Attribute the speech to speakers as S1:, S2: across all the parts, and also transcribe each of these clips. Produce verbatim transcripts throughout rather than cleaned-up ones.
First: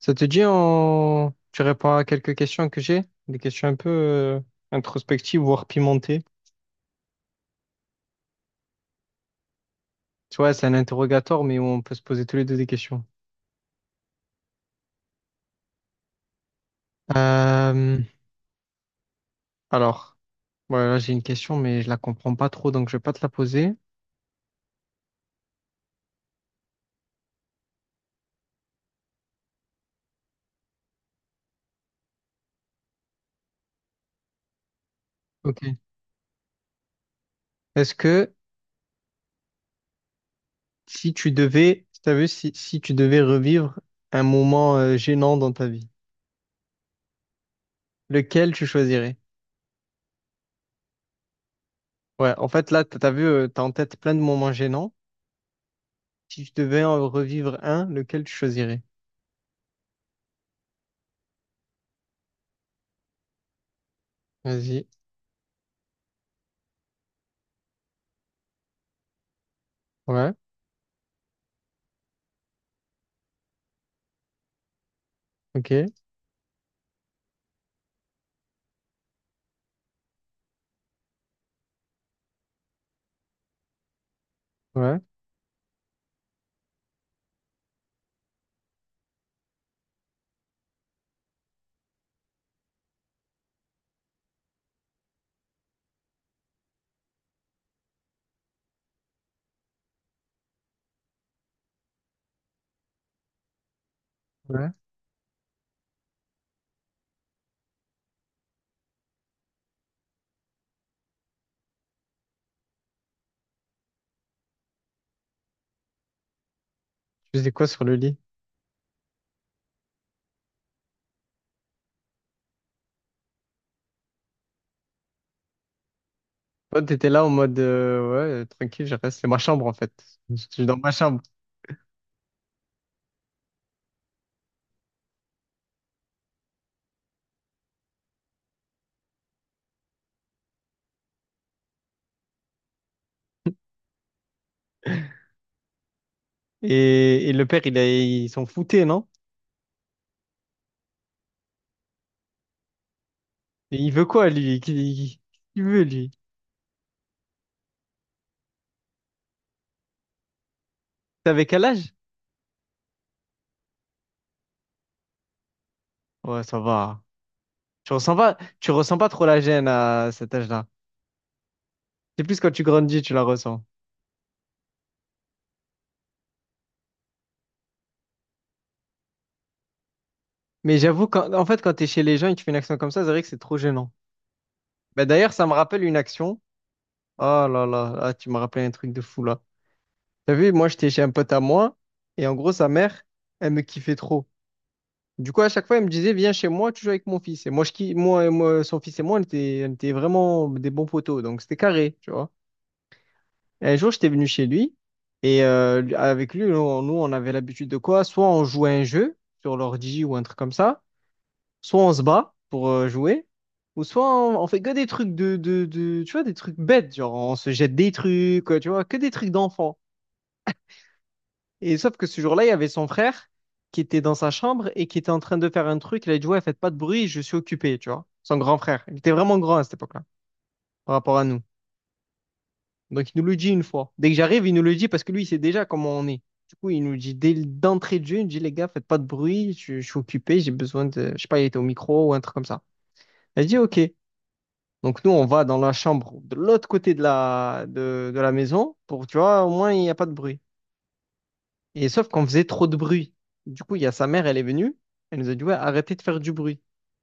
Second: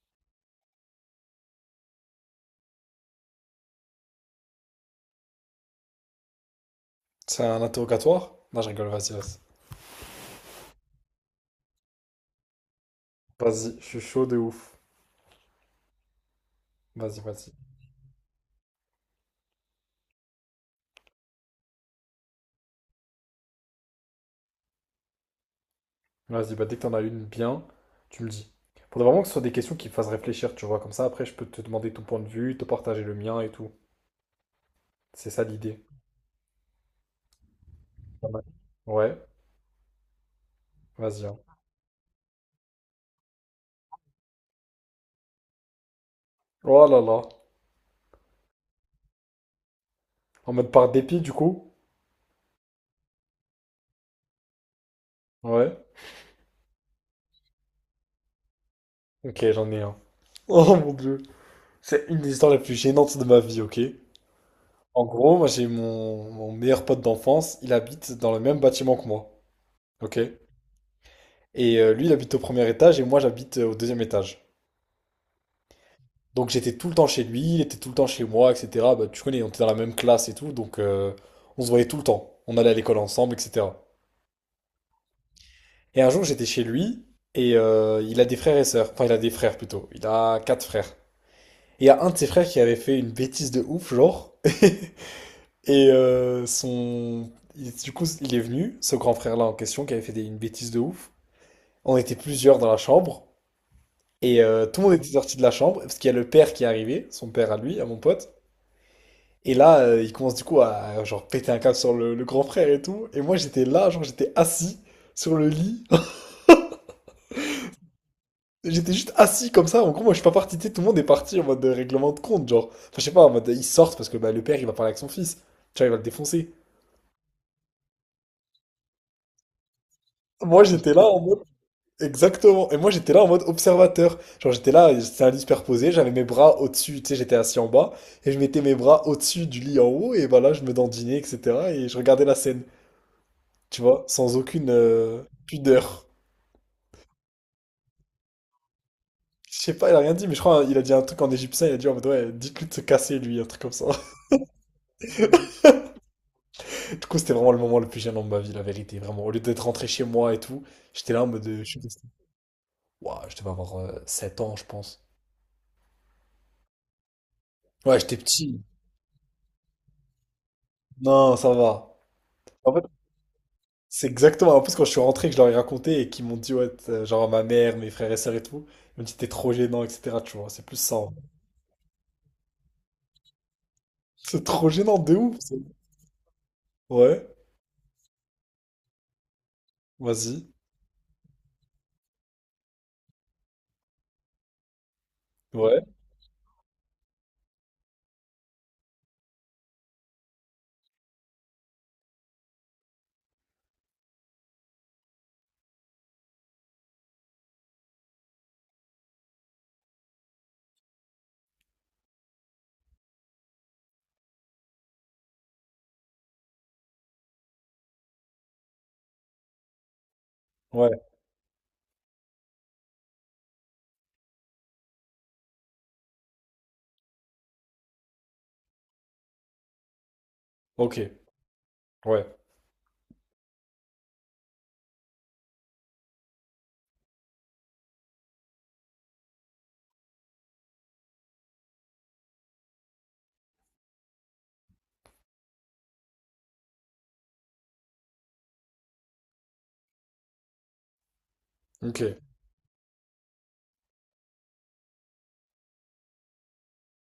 S1: Ça te dit, on... tu réponds à quelques questions que j'ai, des questions un peu euh, introspectives, voire pimentées.
S2: C'est un interrogatoire? Non, je rigole, vas-y, vas-y.
S1: Tu vois, c'est un interrogatoire, mais où on peut se poser tous les deux des questions.
S2: Vas-y, je suis chaud de ouf. Vas-y, vas-y.
S1: Euh, Alors, voilà, j'ai une question, mais je la comprends pas trop, donc je vais pas te la poser.
S2: Vas-y, bah, dès que t'en as une bien, tu me dis. Faudrait vraiment que ce soit des questions qui me fassent réfléchir, tu vois. Comme ça, après, je peux te demander ton point de vue, te partager le mien et tout. C'est ça
S1: Ok.
S2: l'idée.
S1: Est-ce
S2: Pas
S1: que
S2: mal. Ouais,
S1: si
S2: vas-y,
S1: tu
S2: hein.
S1: devais, t'as vu, si, si tu devais revivre un moment euh, gênant dans ta vie,
S2: Oh là là.
S1: lequel tu choisirais?
S2: En mode par dépit, du coup?
S1: Ouais, en fait, là, t'as t'as vu, euh, t'as en tête plein de moments gênants.
S2: Ouais.
S1: Si tu devais en revivre un, lequel tu choisirais?
S2: Ok, j'en ai un. Oh mon Dieu. C'est une des histoires les plus gênantes de ma vie, ok?
S1: Vas-y.
S2: En gros, moi, j'ai mon, mon meilleur pote d'enfance. Il habite dans le même bâtiment que moi. Ok?
S1: Ouais.
S2: Et euh, lui, il habite au premier étage et moi, j'habite euh, au deuxième étage.
S1: Ok,
S2: Donc j'étais tout le temps chez lui, il était tout le temps chez moi, etcétéra. Bah, tu connais, on était dans la même classe et tout, donc euh, on se voyait tout le temps. On allait à l'école ensemble, etcétéra.
S1: ouais,
S2: Et un jour, j'étais chez lui et euh, il a des frères et sœurs. Enfin, il a des frères plutôt. Il a quatre frères. Et il y a un de ses frères qui avait fait une bêtise de ouf, genre. Et euh, son... il- du coup, il est venu, ce grand frère-là en question, qui avait fait des- une bêtise de ouf. On était plusieurs dans la chambre. Et euh,
S1: ouais.
S2: tout le monde était sorti de la chambre, parce qu'il y a le père qui est arrivé, son père à lui, à mon pote. Et là, euh, il commence du coup à genre péter un câble sur le, le grand frère et tout. Et moi, j'étais là, genre j'étais assis sur le lit.
S1: Tu faisais quoi sur le lit?
S2: J'étais juste assis comme ça. En gros, moi, je suis pas parti, tu sais. Tout le monde est parti en mode de règlement de compte, genre. Enfin, je sais pas, en mode ils sortent parce que bah, le père, il va parler avec son fils. Tu vois, il va le défoncer.
S1: Toi, t'étais là en mode, euh, ouais, euh, tranquille, je reste, c'est ma chambre en fait. Je
S2: Moi,
S1: suis dans ma
S2: j'étais là en
S1: chambre.
S2: mode. Exactement. Et moi, j'étais là en mode observateur. Genre, j'étais là, c'était un lit superposé, j'avais mes bras au-dessus, tu sais, j'étais assis en bas, et je mettais mes bras au-dessus du lit en haut, et voilà, je me dandinais, etcétéra. Et je regardais la scène, tu vois, sans aucune euh, pudeur.
S1: Et, et le père, il a, il s'en foutait, non?
S2: Je sais pas, il a rien dit, mais je crois il a dit un truc en égyptien, il a dit en mode, ouais, dites-lui de se casser, lui, un truc comme
S1: Et
S2: ça.
S1: il veut quoi, lui? Qu'est-ce qu'il veut, lui?
S2: Du coup, c'était vraiment le moment le plus gênant de ma vie, la vérité, vraiment. Au lieu d'être rentré chez moi et tout, j'étais là en
S1: T'avais
S2: mode, euh,
S1: quel
S2: je suis
S1: âge?
S2: resté. Ouah, je devais avoir euh, sept ans, je pense.
S1: Ouais, ça va. Tu
S2: Ouais,
S1: ressens
S2: j'étais
S1: pas,
S2: petit.
S1: tu ressens pas trop la gêne à cet âge-là.
S2: Non, ça va.
S1: C'est plus quand tu
S2: En fait,
S1: grandis, tu la ressens.
S2: c'est exactement. En plus, quand je suis rentré, que je leur ai raconté et qu'ils m'ont dit, ouais, t'as- genre à ma mère, mes frères et sœurs et tout, ils m'ont dit, t'es trop gênant, etcétéra. Tu vois, c'est plus
S1: Mais
S2: ça,
S1: j'avoue,
S2: hein.
S1: quand, en fait, quand t'es chez les gens et que tu fais une action comme ça, c'est vrai que c'est trop gênant.
S2: C'est trop gênant
S1: Bah,
S2: de
S1: d'ailleurs,
S2: ouf.
S1: ça me
S2: c'est-
S1: rappelle une action. Oh
S2: Ouais,
S1: là là, ah, tu me rappelles un truc de fou là. T'as
S2: vas-y.
S1: vu, moi, j'étais chez un pote à moi, et en gros, sa mère, elle me kiffait trop. Du coup, à chaque fois,
S2: Ouais,
S1: elle me disait, viens chez moi, tu joues avec mon fils. Et moi, je, ki- moi, et moi, son fils et moi, on était, on était vraiment des bons potos, donc c'était carré, tu vois. Et un jour, j'étais venu chez lui, et euh, lui- avec lui, nous, on nous, on avait l'habitude de quoi? Soit on jouait à un jeu sur l'ordi ou un truc comme ça, soit on se bat pour euh, jouer, ou soit on, on fait que des trucs de, de, de, tu vois, des trucs bêtes, genre on se jette des trucs, euh, tu vois, que des trucs d'enfant.
S2: ouais,
S1: Et sauf que ce jour-là, il y avait son frère qui était dans sa chambre et qui était en train de faire un truc. Il a dit, ouais, faites pas de bruit, je suis occupé, tu vois. Son grand frère. Il était vraiment grand à cette époque-là, par
S2: ok,
S1: rapport à nous.
S2: ouais,
S1: Donc, il nous le dit une fois. Dès que j'arrive, il nous le dit parce que lui, il sait déjà comment on est. Du coup, il nous dit dès d'entrée de jeu, il nous dit, les gars, faites pas de bruit, je, je suis occupé, j'ai besoin de, je sais pas, il était au micro ou un truc comme ça. Elle dit, OK. Donc, nous, on va dans la chambre de l'autre côté de la, de, de la maison pour, tu vois, au moins, il n'y a pas de bruit. Et
S2: ok.
S1: sauf qu'on faisait trop de bruit. Du coup, il y a sa mère, elle est venue, elle nous a dit, ouais, arrêtez de faire du bruit.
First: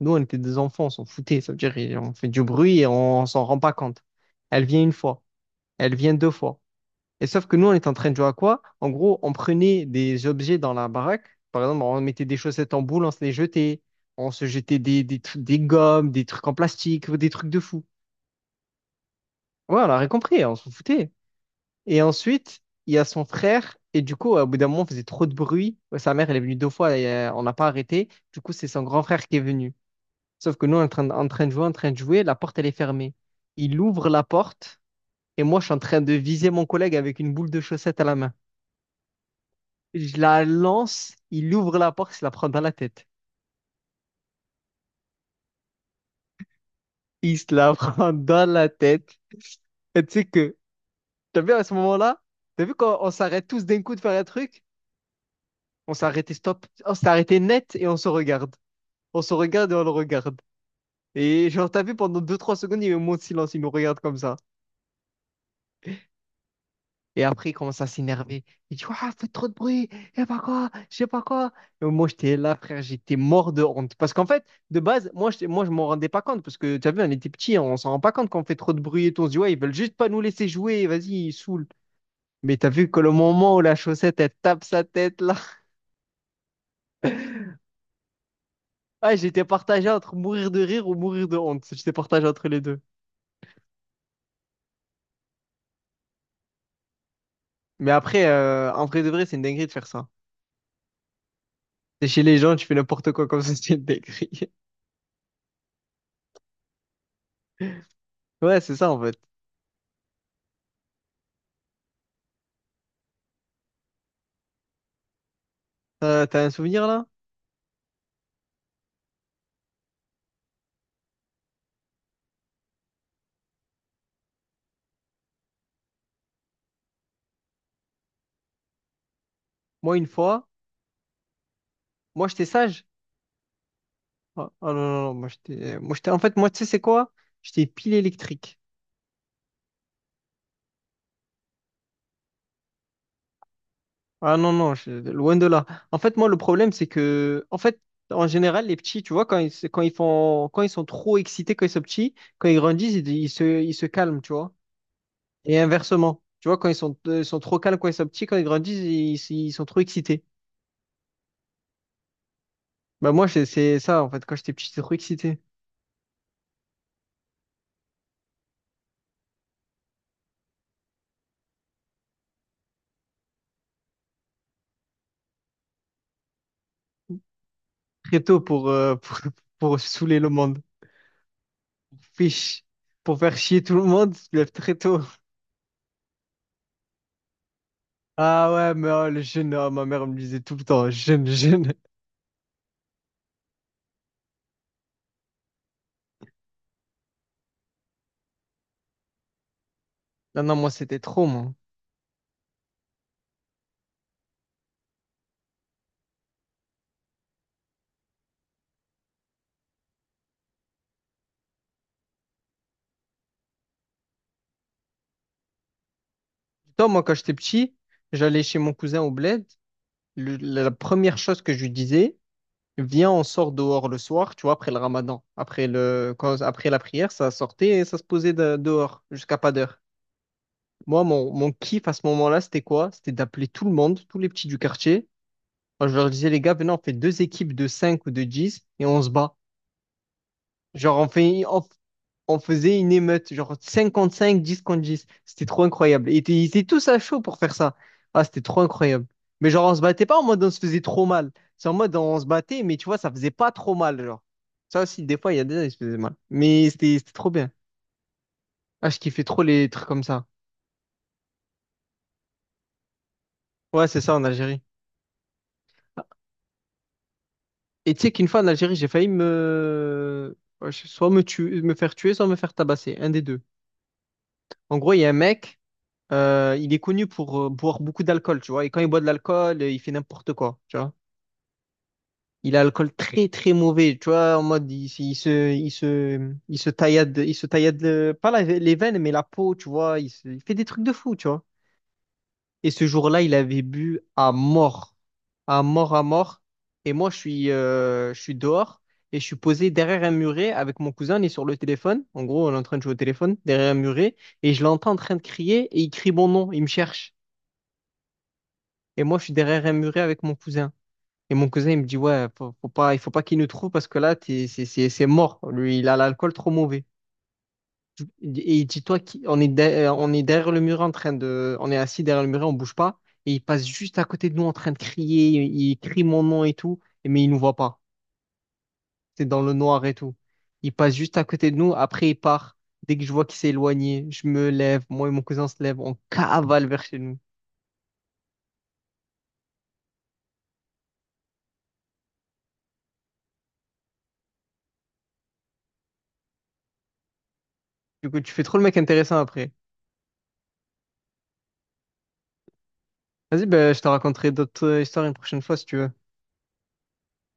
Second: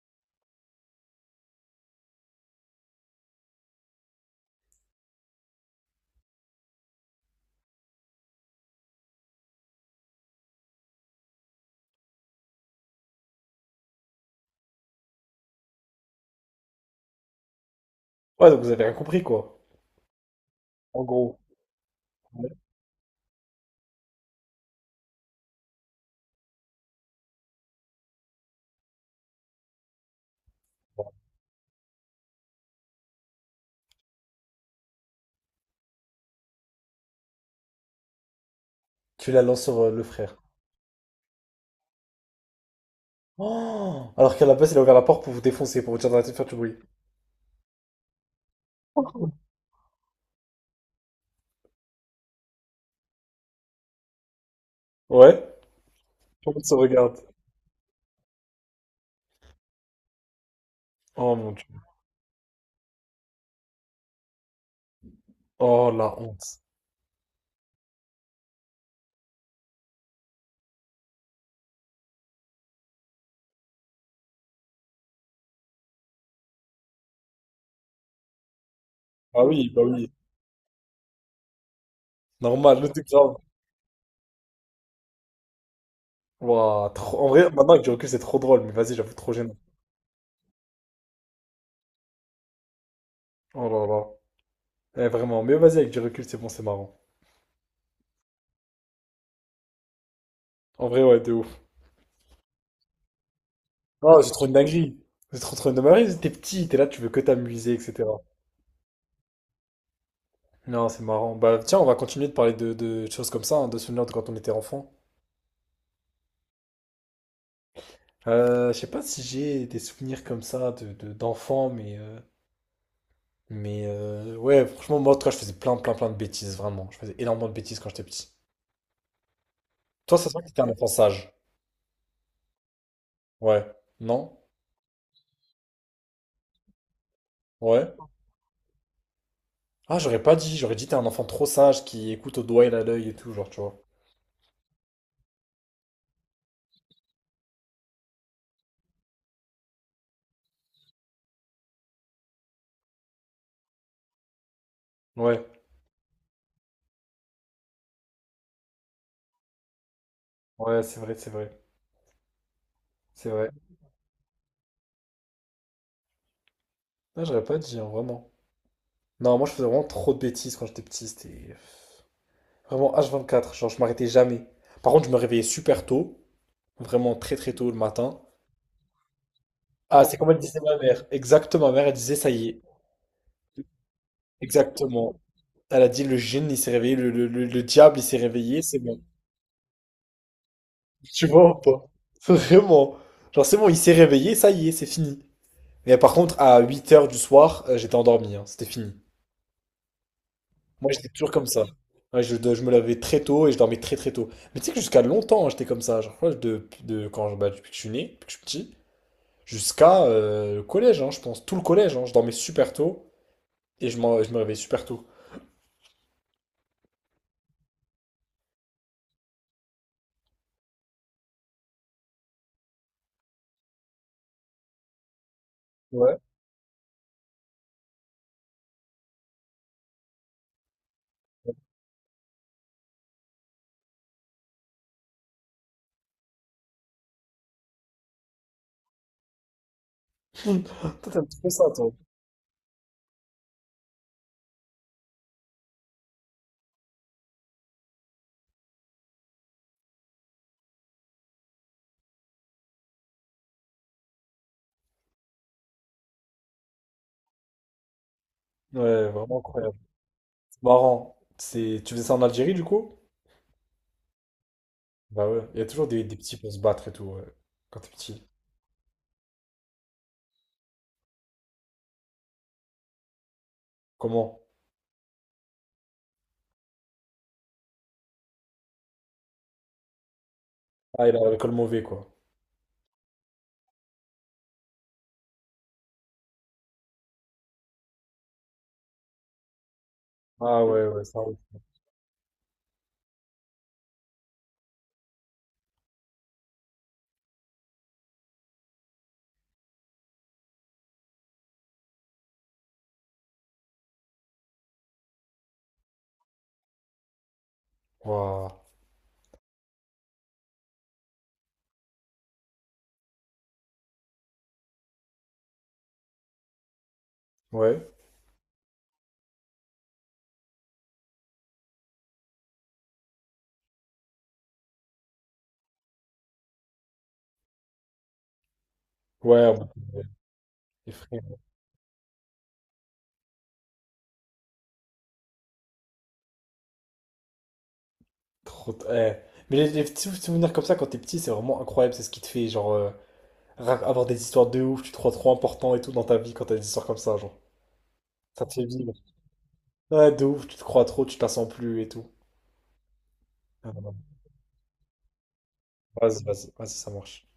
S1: Nous, on était des enfants, on s'en foutait, ça veut dire on fait du bruit et on s'en rend pas compte. Elle vient une fois, elle vient deux fois. Et sauf que nous, on était en train de jouer à quoi? En gros, on prenait des objets dans la baraque. Par exemple, on mettait des chaussettes en boule, on se les jetait. On se jetait des, des, trucs- des gommes, des trucs en plastique, des trucs de fou.
S2: Ouais, donc vous avez rien compris, quoi.
S1: Ouais, on a rien compris, on s'en
S2: En
S1: foutait.
S2: gros,
S1: Et
S2: ouais.
S1: ensuite, il y a son frère. Et du coup, au bout d'un moment, on faisait trop de bruit. Ouais, Sa mère, elle est venue deux fois et euh, on n'a pas arrêté. Du coup, c'est son grand frère qui est venu. Sauf que nous, on est en train, de- en train de jouer, en train de jouer, la porte, elle est fermée. Il ouvre la porte et moi, je suis en train de viser mon collègue avec une boule de chaussette à la main.
S2: Tu la lances sur euh, le
S1: Je
S2: frère.
S1: la lance, il ouvre la porte, il se la prend dans la tête.
S2: Oh, alors qu'à la base, il a ouvert la porte pour vous défoncer, pour vous dire d'arrêter de faire du bruit.
S1: Il se la prend dans la tête. Et tu sais que, t'as vu à ce moment-là, t'as vu quand on s'arrête tous d'un coup de faire un truc?
S2: Ouais,
S1: On s'est arrêté
S2: tout le
S1: stop,
S2: monde se
S1: on s'est
S2: regarde.
S1: arrêté net et on se regarde. On se regarde et on le regarde.
S2: Oh
S1: Et
S2: mon Dieu.
S1: genre, t'as vu, pendant deux trois secondes, il y a eu un moment de silence, il nous regarde comme ça.
S2: Oh la honte.
S1: Et après, il commence à s'énerver. Il dit, Ouah, faites trop de bruit, et pas quoi, je sais pas quoi. Et moi, j'étais là, frère, j'étais mort de honte. Parce qu'en fait, de base, moi, je, moi, je m'en rendais pas compte. Parce que, t'as vu, on était petits, on s'en rend pas compte quand on fait trop de bruit et tout. On se dit,
S2: Ah
S1: ouais, ils
S2: oui,
S1: veulent
S2: bah
S1: juste pas
S2: oui.
S1: nous laisser jouer, vas-y, ils saoulent. Mais t'as
S2: Normal,
S1: vu
S2: le
S1: que
S2: truc.
S1: le moment où la chaussette, elle tape sa tête, là.
S2: Ouah, trop- en vrai, maintenant avec du recul, c'est trop drôle, mais vas-y, j'avoue,
S1: Ah,
S2: trop
S1: j'étais
S2: gênant.
S1: partagé entre mourir de rire ou mourir de honte. J'étais partagé entre les deux.
S2: Oh là là. Eh, vraiment, mais vas-y, avec du recul, c'est bon, c'est marrant.
S1: Mais après, euh, en vrai de vrai, c'est une dinguerie de faire ça.
S2: En vrai, ouais, de ouf.
S1: T'es chez les gens, tu fais n'importe quoi comme ça, c'est
S2: Oh,
S1: décrit.
S2: c'est trop une dinguerie. C'est trop trop une dinguerie. T'es petit, t'es là, tu veux que t'amuser, etcétéra.
S1: Ouais, c'est ça en fait.
S2: Non, c'est marrant. Bah, tiens, on va continuer de parler de, de choses comme ça, hein, de souvenirs de quand on était enfant.
S1: Euh, t'as un souvenir là?
S2: Euh, je sais pas si j'ai des souvenirs comme ça de, de- d'enfant, mais, euh, mais euh, ouais, franchement, moi, en tout cas, je faisais plein, plein, plein de bêtises, vraiment. Je faisais énormément de bêtises quand j'étais petit.
S1: Moi, une
S2: Toi, ça se voit
S1: fois,
S2: que t'étais un enfant sage.
S1: moi j'étais sage.
S2: Ouais. Non?
S1: Ah ah non, non, non, moi j'étais. Moi j'étais. En fait, moi, tu sais, c'est quoi? J'étais
S2: Ouais.
S1: pile électrique.
S2: Ah, j'aurais pas dit, j'aurais dit t'es un enfant trop sage qui écoute au doigt et à l'œil et tout, genre, tu vois.
S1: Ah non, non, je- loin de là. En fait, moi, le problème, c'est que. En fait, en général, les petits, tu vois, quand ils, se- quand ils font... quand ils sont trop excités, quand ils sont petits, quand ils grandissent, ils, ils se... ils se calment, tu vois.
S2: Ouais,
S1: Et inversement. Tu vois, quand ils sont, euh, ils sont trop calmes, quand ils sont petits, quand ils grandissent, ils ils sont trop excités.
S2: ouais, c'est vrai, c'est vrai,
S1: Bah moi
S2: c'est
S1: c'est
S2: vrai.
S1: c'est ça en fait quand j'étais petit j'étais trop excité.
S2: Ah, j'aurais pas dit, hein, vraiment. Non, moi je faisais vraiment trop de bêtises quand j'étais petit, c'était vraiment h vingt quatre, genre je m'arrêtais jamais. Par contre, je me réveillais super tôt, vraiment très très tôt le matin.
S1: Très tôt pour, euh, pour, pour
S2: Ah, c'est
S1: saouler le
S2: comme elle
S1: monde.
S2: disait ma mère, exactement, ma mère elle disait ça y est,
S1: Fiche. Pour faire chier tout le monde, tu te lèves très tôt.
S2: exactement. Elle a dit le djinn il s'est réveillé, le, le- le- le diable il s'est
S1: Ah
S2: réveillé,
S1: ouais,
S2: c'est
S1: mais
S2: bon.
S1: oh, le jeune, oh, ma mère me disait tout le temps, jeune,
S2: Tu vois ou
S1: jeune.
S2: pas? Vraiment. Genre c'est bon, il s'est réveillé, ça y est, c'est fini. Mais par contre, à huit heures du soir, euh, j'étais endormi, hein, c'était fini.
S1: Non, non, moi
S2: Moi,
S1: c'était
S2: j'étais
S1: trop,
S2: toujours comme
S1: moi.
S2: ça. Ouais, je, je me lavais très tôt et je dormais très très tôt. Mais tu sais que jusqu'à longtemps, hein, j'étais comme ça. Genre, je crois que de, de, quand, bah, depuis que je suis né, depuis que je suis petit, jusqu'à euh, le collège, hein, je pense. Tout le collège, hein, je dormais super tôt et je, m'en- je me réveillais super tôt.
S1: Toi, moi, quand j'étais petit, j'allais chez mon cousin au bled. Le- la première chose que je lui disais, Viens, on sort dehors le soir, tu vois, après le ramadan. Après le,
S2: Ouais.
S1: quand- après la prière, ça sortait et ça se posait de- dehors jusqu'à pas d'heure. Moi, mon, mon kiff à ce moment-là, c'était quoi? C'était d'appeler tout le monde, tous les petits du quartier. Moi, je leur disais, les gars, venez, on fait deux équipes de cinq ou de dix et on se bat.
S2: Toi,
S1: Genre, on
S2: t'as un petit
S1: fait,
S2: peu
S1: on,
S2: ça, toi.
S1: on faisait une émeute, genre cinquante-cinq, dix contre dix. C'était trop incroyable. Et ils étaient tous à chaud pour faire ça. Ah, c'était trop incroyable. Mais genre, on se battait pas en mode on se faisait trop mal. C'est en mode on se battait, mais tu vois, ça faisait pas trop mal, genre. Ça aussi, des fois, il y a des gens qui se faisaient mal. Mais c'était c'était trop bien. Ah, je
S2: Ouais,
S1: kiffais
S2: vraiment
S1: trop les
S2: incroyable.
S1: trucs comme ça.
S2: C'est marrant. C'est... Tu faisais ça en Algérie, du coup?
S1: Ouais, c'est ça en Algérie.
S2: Bah ouais, il y a toujours des, des petits pour se battre et tout, ouais, quand t'es
S1: Et tu sais
S2: petit.
S1: qu'une fois en Algérie, j'ai failli me... Soit me tuer, me faire tuer, soit me faire tabasser. Un des deux.
S2: Comment?
S1: En gros, il y a un mec Euh, il est connu pour euh, boire beaucoup d'alcool, tu vois. Et quand il boit de l'alcool, euh, il fait n'importe quoi, tu vois.
S2: Ah, il a le col mauvais, quoi.
S1: Il a l'alcool très très mauvais, tu vois. En mode, il, se, il se, il se, il se taillade, il se taillade euh, pas la- les veines, mais la peau, tu vois. Il, se- il fait des
S2: Ah
S1: trucs
S2: ouais,
S1: de
S2: ouais,
S1: fou,
S2: ça.
S1: tu vois. Et ce jour-là, il avait bu à mort, à mort, à mort. Et moi, je suis, euh, je suis dehors et je suis posé derrière un muret avec mon cousin. On est sur le téléphone. En gros, on est en train de jouer au téléphone derrière un muret et je l'entends en train de crier et il crie mon nom, il me cherche.
S2: Waouh.
S1: Et moi, je suis derrière un muret avec mon cousin. Et mon cousin, il me dit, ouais, faut, faut pas, il faut pas qu'il nous trouve parce que là, t'es- c'est c'est- c'est mort. Lui, il a l'alcool trop mauvais.
S2: Ouais.
S1: Et il dit, toi, qui- on est, de- euh, on est derrière le muret en train de, on est assis derrière le muret, on bouge pas. Et il passe juste à côté de nous en train de crier. Il crie mon nom et tout, et- mais il nous voit pas. C'est dans
S2: Ouais,
S1: le
S2: en mode,
S1: noir et
S2: euh,
S1: tout. Il
S2: les
S1: passe juste
S2: frères,
S1: à côté de nous. Après, il part. Dès que je vois qu'il s'est éloigné, je me lève. Moi et mon cousin se lève. On cavale vers chez nous.
S2: trop... t- eh. Mais les, les petits souvenirs comme ça, quand t'es petit, c'est vraiment incroyable. C'est ce qui te fait, genre, euh, ra- avoir des histoires de ouf. Tu te crois trop important et tout dans ta vie quand t'as des histoires comme ça, genre.
S1: Du coup, tu fais
S2: Ça te
S1: trop le
S2: fait
S1: mec
S2: vivre.
S1: intéressant après.
S2: Ouais, de ouf, tu te crois trop, tu te la sens plus et tout.
S1: Vas-y, ben,
S2: Ah,
S1: je
S2: non,
S1: te
S2: non.
S1: raconterai d'autres euh, histoires une prochaine fois si tu veux.
S2: Vas-y, vas-y, vas-y, ça marche.